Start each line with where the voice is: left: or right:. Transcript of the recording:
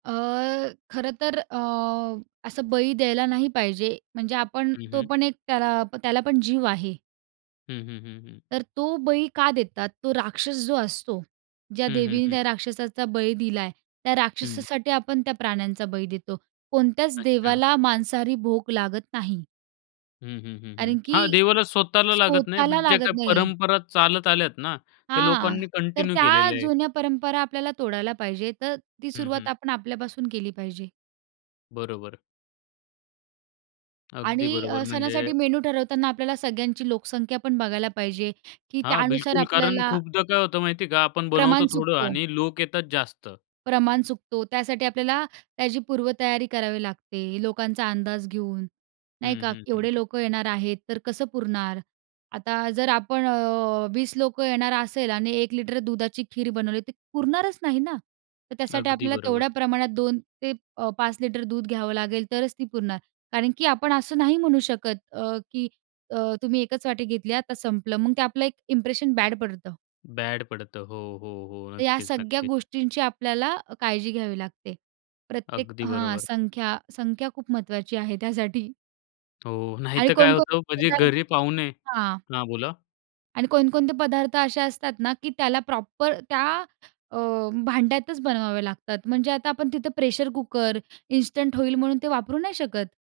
right: अ, खरं तर अ, असं बळी द्यायला नाही पाहिजे, म्हणजे आपण
left: हं,
right: तो
left: हम्म.
right: पण एक त्याला प त्याला पण जीव आहे.
left: हं, हं, हं, हं.
right: तर तो बळी का देतात? तो राक्षस जो असतो, ज्या
left: हं, हं,
right: देवीने
left: हं.
right: त्या राक्षसाचा बळी दिला आहे, त्या
left: हं.
right: राक्षसासाठी आपण त्या प्राण्यांचा बळी देतो. कोणत्याच
left: अच्छा.
right: देवाला मांसाहारी भोग लागत नाही
left: हं, हं, हं, हं.
right: कारण की
left: हां, देवाला स्वतःला लागत नाही,
right: स्वतःला
left: बट जे
right: लागत
left: काही
right: नाही.
left: परंपरा चालत आल्यात ना, त्या
right: हां,
left: लोकांनी
right: तर
left: कंटिन्यू
right: त्या
left: केलेल्या आहे.
right: जुन्या परंपरा आपल्याला तोडायला पाहिजे. तर ती
left: हं,
right: सुरुवात
left: हं.
right: आपण आपल्यापासून केली पाहिजे.
left: बरोबर. अगदी
right: आणि
left: बरोबर.
right: अ, सणासाठी
left: म्हणजे
right: मेनू ठरवताना आपल्याला सगळ्यांची लोकसंख्या पण बघायला पाहिजे, की
left: हां,
right: त्यानुसार
left: बिलकुल, कारण
right: आपल्याला
left: खूपदा काय होतं माहिती आहे का, आपण
right: प्रमाण
left: बनवतो थोडं
right: चुकतो.
left: आणि लोक येतात जास्त.
right: प्रमाण चुकतो त्यासाठी आपल्याला त्याची पूर्वतयारी करावी लागते, लोकांचा अंदाज घेऊन, नाही
left: हं,
right: का.
left: हं,
right: एवढे
left: हं.
right: लोकं येणार आहेत, तर कसं पुरणार? आता जर आपण अ, 20 लोकं येणार असेल आणि 1 लिटर दुधाची खीर बनवली, ती पुरणारच नाही ना. तर त्यासाठी
left: अगदी
right: आपल्याला तेवढ्या
left: बरोबर.
right: प्रमाणात 2 ते अ, 5 लिटर दूध घ्यावं लागेल तरच ती पुरणार. कारण की आपण असं नाही म्हणू शकत अ, की अ, "तुम्ही 1च वाटी घेतली. आता संपलं." मग ते आपलं एक इंप्रेशन बॅड पडतं.
left: बॅड पडतं. हो, हो, हो.
right: तर या
left: नक्कीच,
right: सगळ्या
left: नक्कीच.
right: गोष्टींची आपल्याला अ, काळजी घ्यावी लागते. प्रत्येक
left: अगदी
right: हां,
left: बरोबर.
right: संख्या संख्या खूप महत्वाची आहे त्यासाठी.
left: हो, नाही
right: आणि
left: तर काय होतं,
right: कोणकोणते
left: म्हणजे घरी
right: पदार्थ
left: पाहुणे
right: हां.
left: हां, बोला.
right: आणि कोणकोणते पदार्थ असे असतात ना की त्याला प्रॉपर त्या अ, भांड्यातच बनवावे लागतात. म्हणजे आता आपण तिथं प्रेशर कुकर, इन्स्टंट होईल म्हणून ते वापरू नाही शकत.